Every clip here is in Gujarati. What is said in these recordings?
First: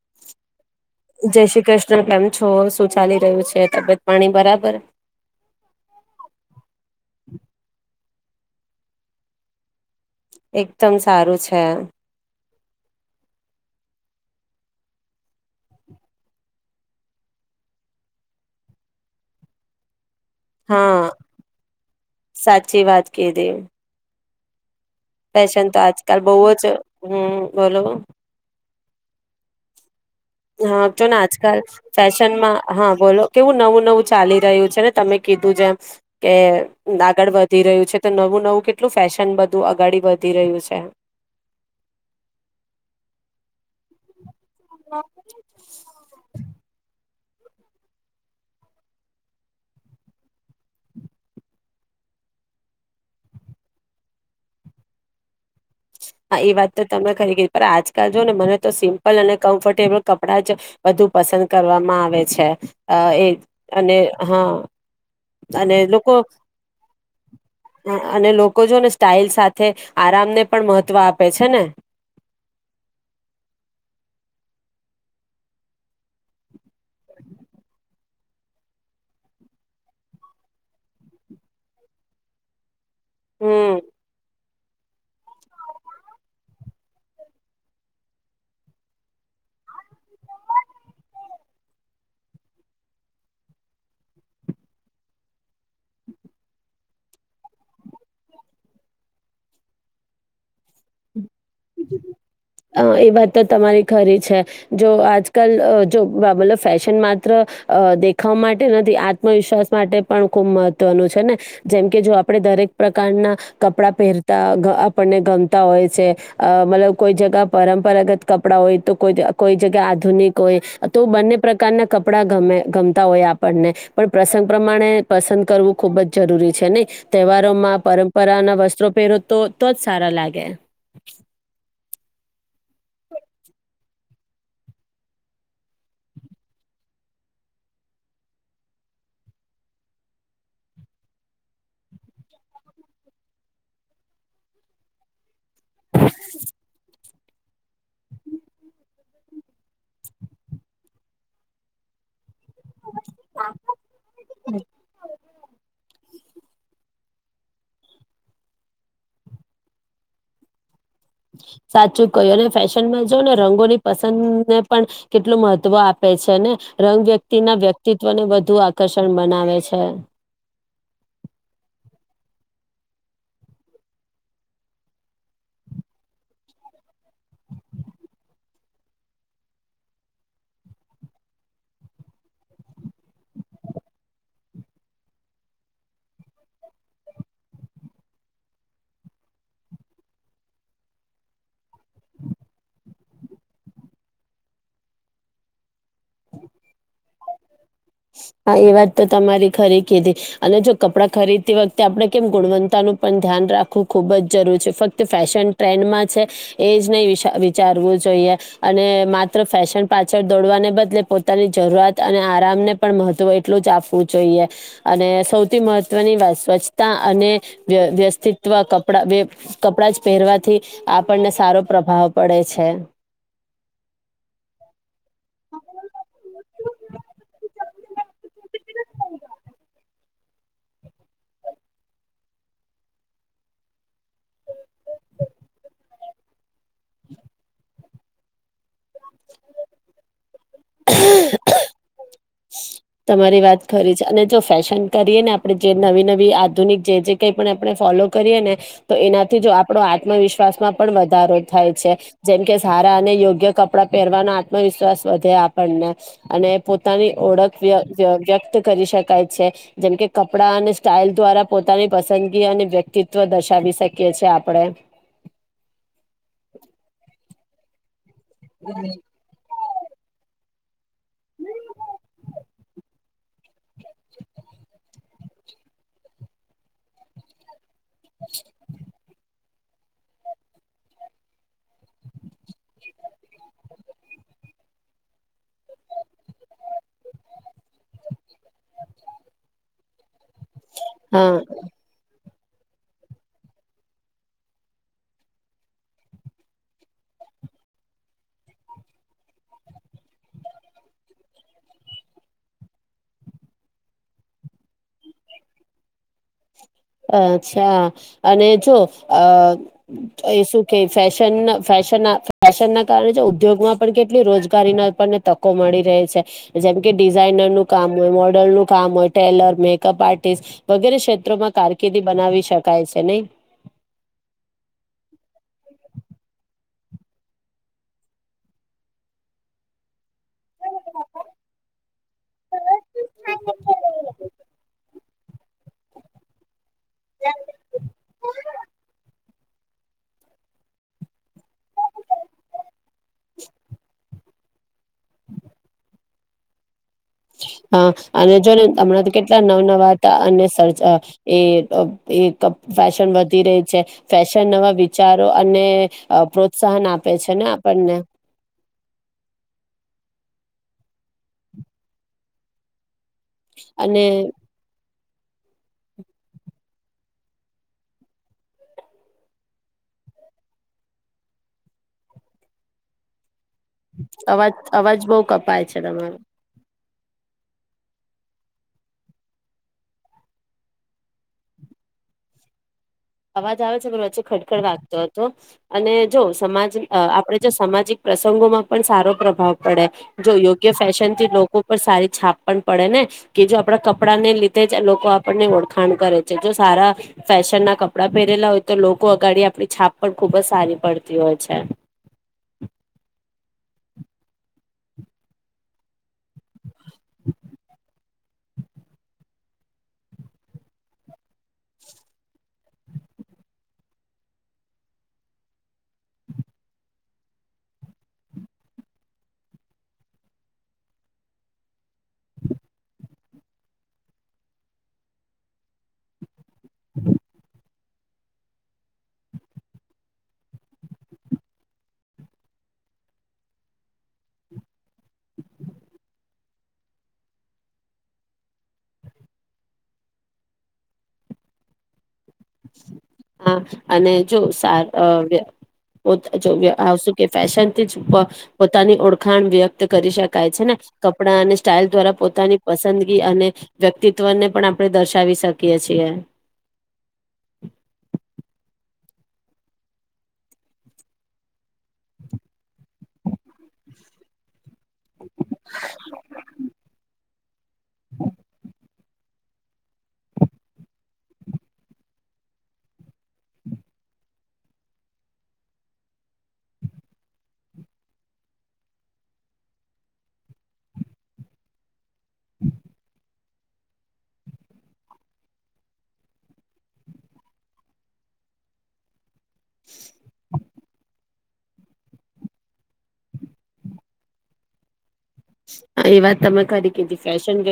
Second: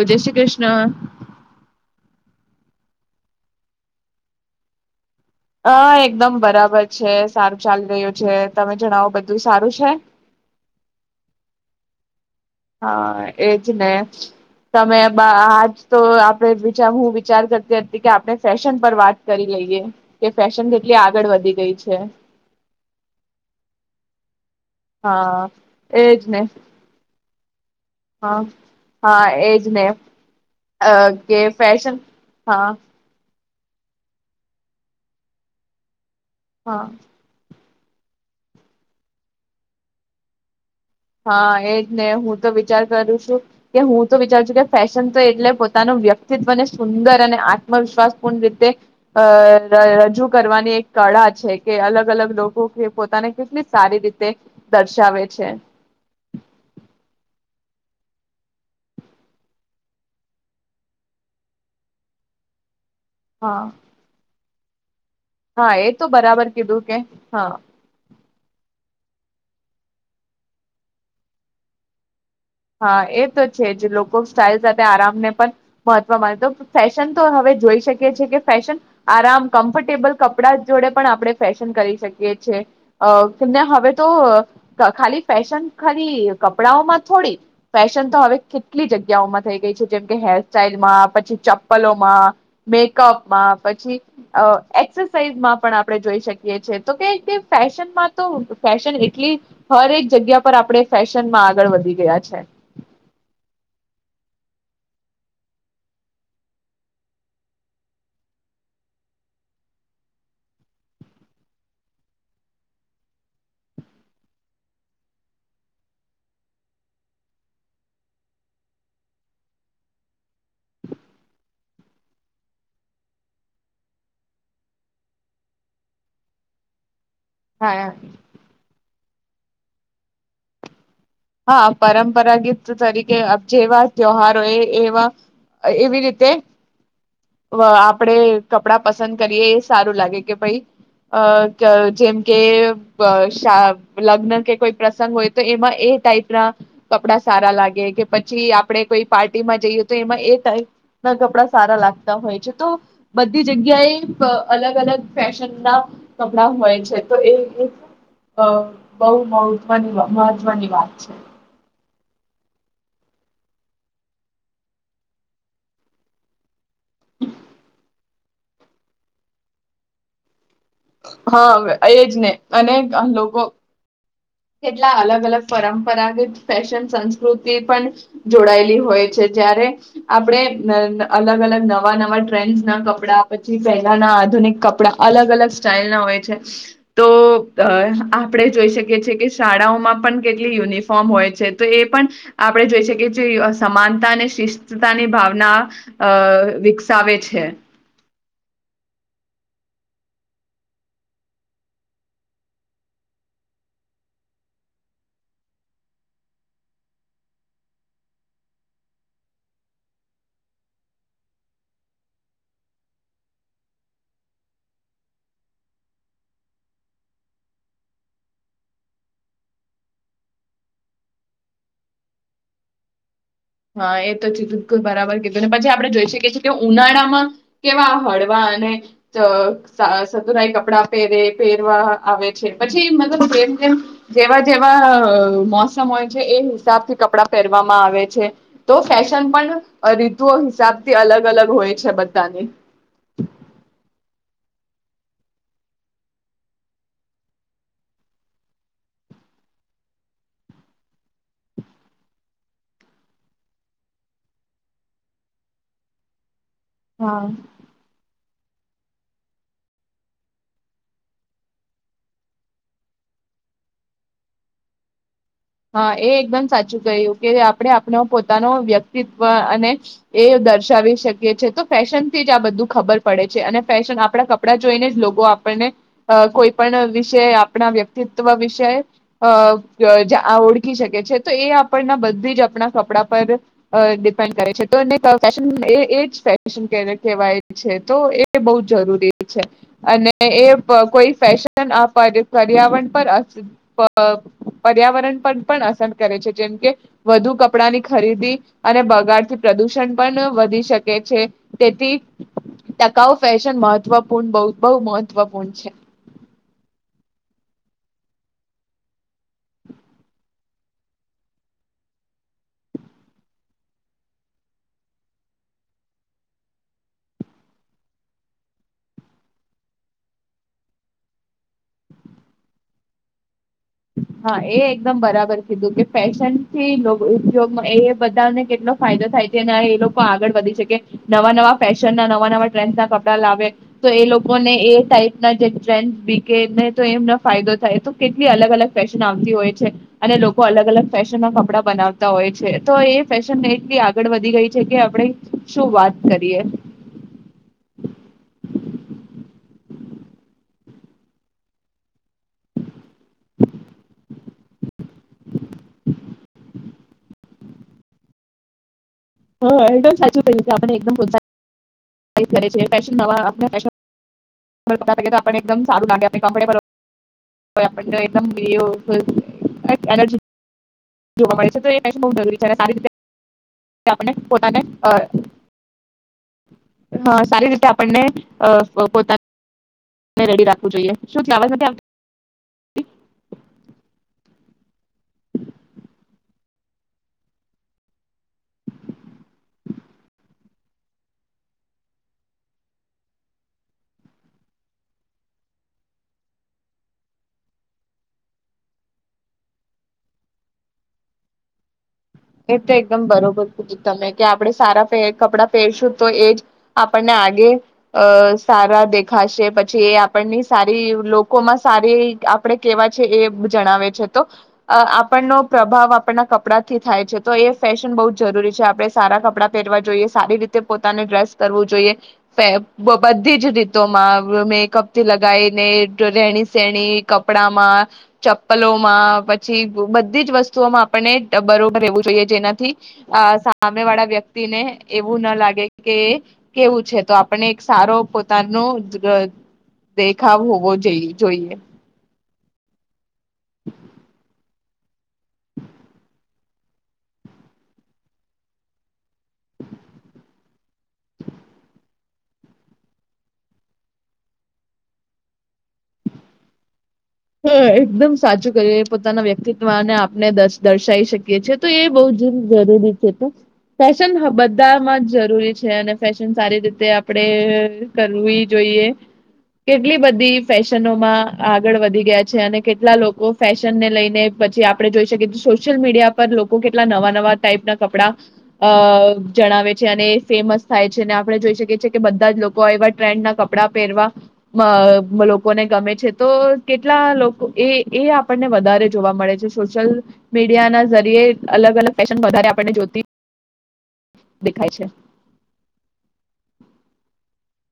જય શ્રી કૃષ્ણ. જય શ્રી કૃષ્ણ [unintelligible] છો શું ચાલી, રહ્યું છે, તબિયત પાણી બરાબર? હા એકદમ બરાબર છે, સારું ચાલી રહ્યું છે. છે. તમે જણાવો બધું સારું છે? એકદમ સારું છે. હા, એજ ને. તમે બા આજ તો આપણે ચાહું હું વિચાર કરતી હતી કે, આપણે ફેશન પર વાત કરી લઈએ. કે ફેશન હા કેટલી આગળ વધી ગઈ છે. સાચી વાત કીધી હા. ફેશન તો આજકાલ એજ ને બોવ જ હમ અ બોલો હા હા, એજ ને. હા, અ જો ને કે આજકાલ ફેશન ફેશનમાં હા, બોલો. કેવું નવું નવું ચાલી રહ્યું છે ને, તમે કીધું જેમ. કે હા આગળ વધ વધી રહ્યું છે, તો નવું નવું કેટલું ફેશન બધું અગાડી વધી રહ્યું છે. હા, એ જ ને. હું તો વિચાર કરું છું કે, હું તો વિચાર એટલે ફેશન તો એટલે પોતાનું વ્યક્તિત્વને સુંદર અને આત્મવિશ્વાસપૂર્ણ રીતે અહ રજૂ કરવાની એક કળા છે, કે અલગ અલગ લોકો કે પોતાને કેટલી સારી રીતે દર્શાવે છે. હા, એ વાત તો તમે ખરી કીધી, પર આજકાલ જો ને મને તો સિમ્પલ અને કમ્ફર્ટેબલ કપડાંજ બધુ પસંદ કરવામાં આવે છે. અ એ હા અને હા. હા અને એ તો લોકો, બરાબર કીધું કે હા અને લોકો જોને સ્ટાાઈલ સાથે આરામને પણ મહત મહત્વ આપે છે, ને હા, એતો છેજ. લોકો સ્ટાઇલ સાથે આરામને પણ મહત્વ માને તો ફેશન તો હવે જોઈ શકીએ છેીએ, કે ફેશન, આરામ કમ્ફર્ટેબલ કપડા જોડે પણ આપણે ફેશન કરી શકીએ છે. અહ [unintelligible] અને હમ હવે તો ખાલી ફેશન, ખાલી કપડાઓ માં થોડી ફેશન તો હવે કેટલી જગ્યાઓમાં થઈ ગઈ છે, જેમ કે હેરસ્ટાઈલમાં, પછી ચપ્પલોમાં, મેકઅપમાં પછી એક્સાઇઝમાં, પણ આપણે જોઈ શકીએ છીએ, તો કે ફેશનમાં તો ફેશન એટલી હરેક જગ્યા પર આપણે ફેશન ફેશન માં આગળ વધી ગયા છે. અ એ વાત તો તમારી ખરી છે. જો આજકાલ, જો મતલબ ફેશન માત્ર દેખાવ માટે નથી, આત્મવિશ્વાસ માટે પણ ખૂબ મહત્વનું છે ને, જેમકે જો આપણે દરેક પ્રકારના કપડા પહેરતા આપણને ગમતા હોય છે. અ મતલબ કોઈ જગ્યા પરંપરાગત કપડાં હોય, તોઈ કોઈ જગ્યા આધુનિક હોય, તો બંને પ્રકારના કપડા ગમે ગમતા હોય આપણને, પણ પ્રસંગ પ્રમાણે પસંદ કરવું, ખુબજ જરૂરી છે નઈ. તહેવારોમાં હા પરંપરાના વસ્ત્રો પેરો તો, તોજ સારા લાગે. હા, પરંપરાગીત તરીકે જેવા ત્યહાર હોય એવા એવી રીતે આપડે કપડાં પસંદ કરીએ એ સારું લાગે કે, ભાઈ જેમ કે લગ્ન કે કોઈ પ્રસંગ હોય તો એમાં એ ટાઈપ ના કપડા સારા લાગે, કે પછી આપડે કોઈ પાર્ટીમાં જઈએ, તો એમાં એ ટાઈપ ના કપડા સારા લાગતા હોય છે. તો બધી જગ્યા એ અલગ અલગ ફેશન ના કપડા હોય છે. તો એ એક બહુ મહવની મહત્વની વાત છે. સાચું કય્યું અને ફેશનમાં જો ને રંગોની પસંદને પણ કેટલું મહત્વ આપે છે ને રંગ વ્યક્તિ ના વ્યક્તિત્ તત્વને વધુ આકર્ષણ બનાવે છે. હા, એજ ને અને લોકો કેટલા અલગ અલગ પરંપરાગત ફેશન સંસ્ કૃતિ પણ જોડાયેલી હોય છે, જયારે આપણે અલગ અલગ નવા નવા ટ્રેન્ડસ ના કપડા, પછી પહેલાના આધુનિક કપડા અલગ અલગ સ્ટાઈલ ના હોય છે તો આપણેે જોઈ શકીએ છીએ કે શાળાઓમાં પણ કેટલી યુનિફોર્મ હોય છે, તો એ પણ આપણે જોઈ શકીએ જે સમાનતા અને શિસ્તતાની ભાવના વિકસાવે છે. હા, એ વાત તો તમારી ખરી કીધી અને જો કપડાં ખરીદતી વખતે આપણે કેમ ગુણવત્તાનું પણ ધ્યાન રાખવું ખુબ જ જરૂર છે, ફક્ત ફેશન ટ્રેન્ડમાં છે એજ નહીં વિચારવું જોઈએ અને માત્ર ફેશન પાછળ દોડવાને બદલે પોતાની જરૂરત અને આરામને પણ મહત્વ એટલુંજ આપવું જોઈએ અને સૌથી મહત્વની વાત સ્વચ્છતા અને વ્યસ્તિત્વ કપડા કપડા જ પહેરવાથી આપણને સારો પ્રભાવ પડે છે. હા, એ તો બિલકુલ બરાબર કીધું, પછી આપણે જોઈ શકીએ છીએ કેવું ઉનાળામાં કેવા હળવા અને સતુરાઈ કપડાં પહેરે પહેરવા આવે છે, પછી મતલબ જેમ જેમ જેવા જેવા મોસમ હોય છે એ હિસાબ થી કપડા પહેરવામાં આવે છે. તો ફેશન પણ રીતુઓ હિસાબથી અલગ અલગ હોય છે બધ તમારી વાત ખરી છે અને જો ફેશન કરીએ ને આપણે જે નવી નવી આધુનિક જે જે કઈ પણ આપણે ફોલો કરીએ ને તો એનાથી જ આપણો આત્મવિશ્વાસમાં પણ વધારો થાય છે, જેમકે સારા અને યોગ્ય કપડા પહેરવાનો આત્મવિશ્વાસ વધે આપણને અને તાની હા ઓળખ વ વ્યક્ત કરી શકાય છે, જેમ કે કપડા અને સ્ટાઇલ દ્વારા પોતાની પસંદગી અને વ્યક્તિત્વ દર્શાવી શકીએ છે આપણેે. હા. એ એકદમ સાચું ક્યું કે, આપણે આપણે પોતે પોતા નો વ્યક્તિત્વ અને એ દર્શાવી શકી છે તો ફેશન થી જ આ બધું ખબર પડે છે અને ફેશન આપણા કપડા જોઈને જ લોકો આપણને કોઈ પણ વિષે આપણા વ્યક્ વ્યક્તિત્વ વિષય અહ [unintelligible] આ ઓળખી શકે છે તો એ આપણના બધી જ આપણા કપડાં પર ડિપેન્ડ કરે છે, તો એ જ ફેશન કહેવાય છે તો એ બહુ જ જરૂરી છે. અને એ કોઈ હા ફશન આપ પર્યાવરણ પર પર્યાવરણ પણ અસર કરે છે જેમ કે વધુ કપડાની ખરીદી અને બગાડથી પ્રદૂષણ પણ વધી શકે છે, તેથી ટકાઉ ફેશન મહત્વપૂર્ણ બવ બહુ મહત્વપૂર્ણ છે. અચ્છા અને જો અ એ શું કે ફેશન, ફેશન, ફેશન ના કારણે ઉદ્યોગમાં પણ કેટલી રોજગારીના આપણને તકો મળી રહે છે જેમ કે ડિઝાઇનરનું કામ હોય, મોડલનું કામ હોય, ટેલર, મેકઅપ, આર્ટિસ્ટ વગેરે ક્ષેત્રોમાં કાર [unintelligible] બનાવી શકાય છે નહીં. હા તે લોકો ઉદ્યોગ, એ બધાને કેટલો ફાયદો થાય છે અને એ લોકો. આગળ વધી શકે, નવા નવા ફેશનના, નવા નવા ટ્રેન્ડના કપડા લાવે, તો એ લોકોને એ ટાઇપ. જે ટ્રેન્ બી કેને [unintelligible] તો એમને ફાયદો થાય, તો કેટલી અલગ અલગ. નામથી હોય છે અને લોકો અલગ અલગ ફેશનમાં. કપડાં બનાવતા હોય છે, તો એ ફેશનને એટલી આગળ વધી. [unintelligible] ગઈ છે કે. આપડે શું વાત. કરીએ હા, અને જો ને, હમણાં તો કેટલા નવા નવા હતા અને [unintelligible] એ એ ત ફેશન વધી રહી છે, ફેશન નવા વિચારો અને. પ્રોત્સાહન આપે છે ને આપણને. હા એકદમ સાચું કહ્યું છે. આપડને એકદમ. [unintelligible] [unintelligible] તે અને આપણને એકદમ સારું લાગે અને કમ્ફર્ટેબલ લાગે [unintelligible] અવાજ અવાજ બહુ કપાય છે તમારો. હા સારી રીતે આપણને અ પોતા. રેડી રાખવું જોઈએ, શું [unintelligible] છે? અવાજ આવે છે, પણ વચ્ચે ખડખડ વાગતો હતો. અને જો સમાજ, આપડે જો સામાજિક પ્રસંગોમાં પણ સારો પ્રભાવ પડે. જો યોગ્ય ફેશનથી લોકો પર સારી છાપ પણ પડે ને, કે જો આપણા કપડાંને લીધે જ લોકો આપણને ઓળખાણ કરે છે. જો સારા ફેશનના. [unintelligible] કપડાં પહેરેલા હોય તો લોકો આગળ આપણી છાપ પણ ખૂબ જ સારી પડતી હોય છે. એ તો એકદમ બરોબર કહ્યું તમે કે આપડે સારા કપડાં પહેરશું. તો એ જ આપણને આગે. અ સારા દેખાશે, પછી એ આપણની સારી લોકોમાં, સારી આપણે કેવા છે એ જણાવે છે, તો આપણનો પ્રભાવ આપણના કપડાથી. થાય છે, તો એ ફેશન બહુ જરૂરી છે. આપડણે સારા કપડાં પહેરવા જોઈએ, સારી રીતે પોતાને ડ્રેસ કરવું જોઈએ, બધી જ રીતોમાં મેકઅપથી લગાવીને રહે. [unintelligible] કપડામાં. ચપ્પલોમાં, પછી બધી જ વસ્તુઓમાં આપણને બરોબર. રહેવું જોઈએ, જેનાથી સામે વાળા વ્યક્તિને એવું ના લાગે કે કેવું છે. તો આપણને એક સારો પોતાનો દેખાવ હોવો જોઈએ. હા, અને જો. [unintelligible] ફેશનથી જ પોતાની ઓળખ. ખાણ વ્યક્ત કરી શકાય છે ને, કપડાં અને સ્ટાઇલ દ્વારા. પોતાની પસંદગી અને વ્યક્તિત્વને પણ આપણે દર્શાવી શકીએ છીએ. હા, એકદમ સાચું કર્યું. પોતાના વ્યક્તિત્વને આપને દર્શાવી શકીએ છીએ, તો એ બહુ જ જરૂરી [unintelligible] ફેશન બધામાં જ જરૂરી છે અને ફેશન સારી રીતે આપણે કરવી જોઈએ. કેટલી બધી ફેશનોમાં આગળ વધી- ગયા છે અને કેટલા લોકો ફેશન ને લઈને પછી આપણે જોઈ શકીએએ સોશિયલ મીડિયા પર લોકો કેટલા નવા-નવા ટાઈપ ના કપડા અ જણાવે છે અને ફેમસ થાય છે અને આપણે જોઈ શકીએ છે કે કે બધા જ લોકો એવા ટ્રેન્ડના કપડાં કપડા પહેરવા અ લોકોને ગમે છે તો કેટલા લોકો એ એ આપણને વધારે જોવા મળે છે. સોશિયલ મીડિયા ના જરીએ. અલગ-અલગ ફેશન વધારે આપણને જોતી દેખાય છે.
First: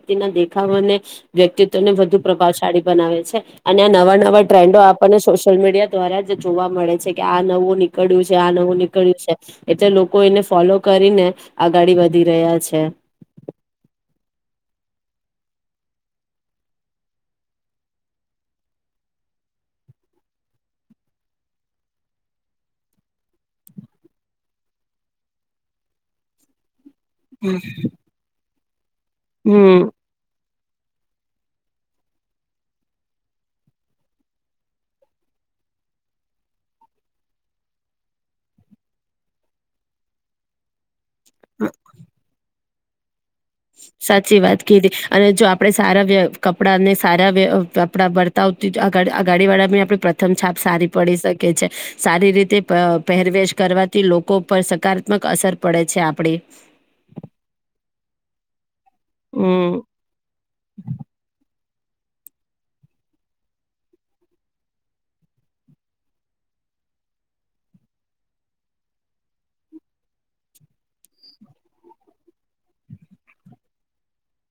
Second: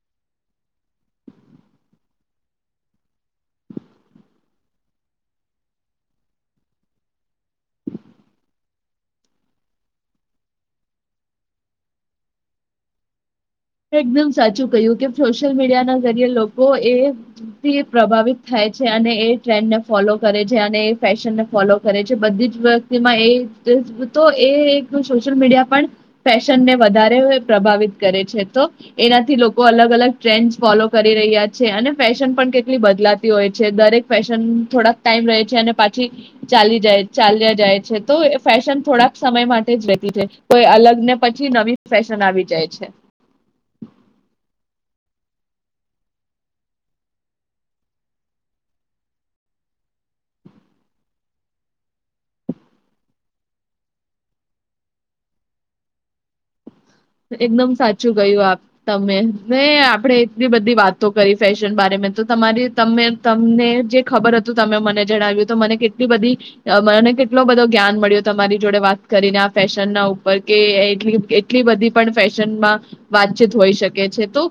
વક્તિ ના દેખાવ અને વ્યક્તિત્વ ને વધુ પ્રભાવશાળી બનાવે છે અને આ નવા નવા ટ્રેન્ડો આપણને સોશિયલ મીડિયા દ્વારા જ જોવા મળે છે કે આ નવું નીકળ્યું છે આ નવું નીકળ્યું છે એટલે લોકો એને ફોલો કરીને આગળી વધી રહ્યા છે. એકદમ સાચું કહ્યું કે સોશિયલ મીડિયા ના જરીએ લોકો એ પ્રભાવિત થાય છે અને એ ટ્રેન્ડ ને ફોલો કરે છે અને એ ફેશનને ફોલો કરે છે બધી જ વ્યતિમાં એ તો એ એક સોશિયલ મીડિયા પણ ફેશન ને વધારે પ્રભાવિત કરે છે. તો એનાથી લોકો હમ અલગ-અલગ ટ્રેન્ડ ફોલો કરી રહ્યા છે અને ફેશન પણ કેટલી બદલાતી હોય છે દરેક ફેશન થોડાક ટાઈમ રહે છે અને પાછી ચાલી જાય ચાલ્યા જાય છે તો ફેશન થોડાક સમય માટે જ રહેતી છે કોઈ અલગને પછી નવી ફેશન આવી જાય છે. સાચી વાત કીધી અને જો આપણે સારા કપડાને સારા કપડા વર્તાવતી અગાડી વાળામાં આપણે પ્રથમ છાપ સારી પડી શકે છે સારી રીતે પહેરવેશ કરવાથી લોકો પર સકારાત્મક અસર પડે છે આપડી. એકદમ સાચું ગયું આપ. તમે ને હમ આપડે એટલી બધી વાતો કરી ફ તો તમારી ત તમને જે ખબર હતું તમે મને જણાવ્યું તો મને કેટલી બધી મને કેટલો બધો જ્ઞાન મળ્યું તમારી જોડે વાત કરીને આ ફેશન ના ઉપર કે એટલી બધી. પણ ફેશનમાં વાતચીત હોઈ શકે છે તો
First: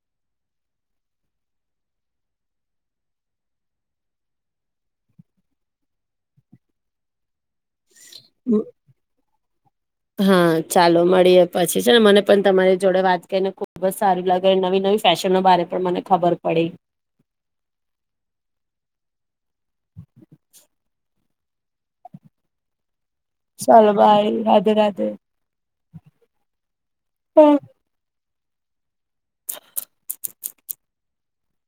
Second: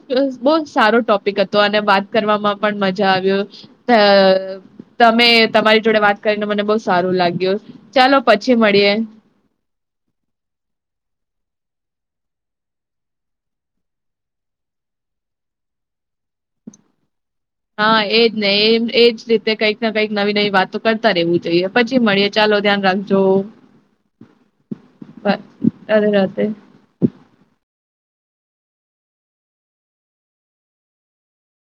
બહુ સારો ટોપિક હતો અને વાત કરવામાં પણ મજા આવ્યો તમે તમારી જોડે વાત કરીને મને બહુ સારું લાગ્યું. ચાલો પછી મળીએ. હા ચાલો મળીએ પછી છે ને મને પણ તમારી જોડે વાત કરીને ખુબ જ સારી લાગે નવી નવી ફેશનો બારામાં મને ખબર પડી. હા એજ ને એ એજ રીતે. કંઈકને કંઈક નવી નવી વાતો કરતા રહેવું. જોઈએ પછી મળીએ ચાલો ધ્યાન રાખજે. ચાલો બાય રાધે રાધે બ- રાધે રાધે હમ.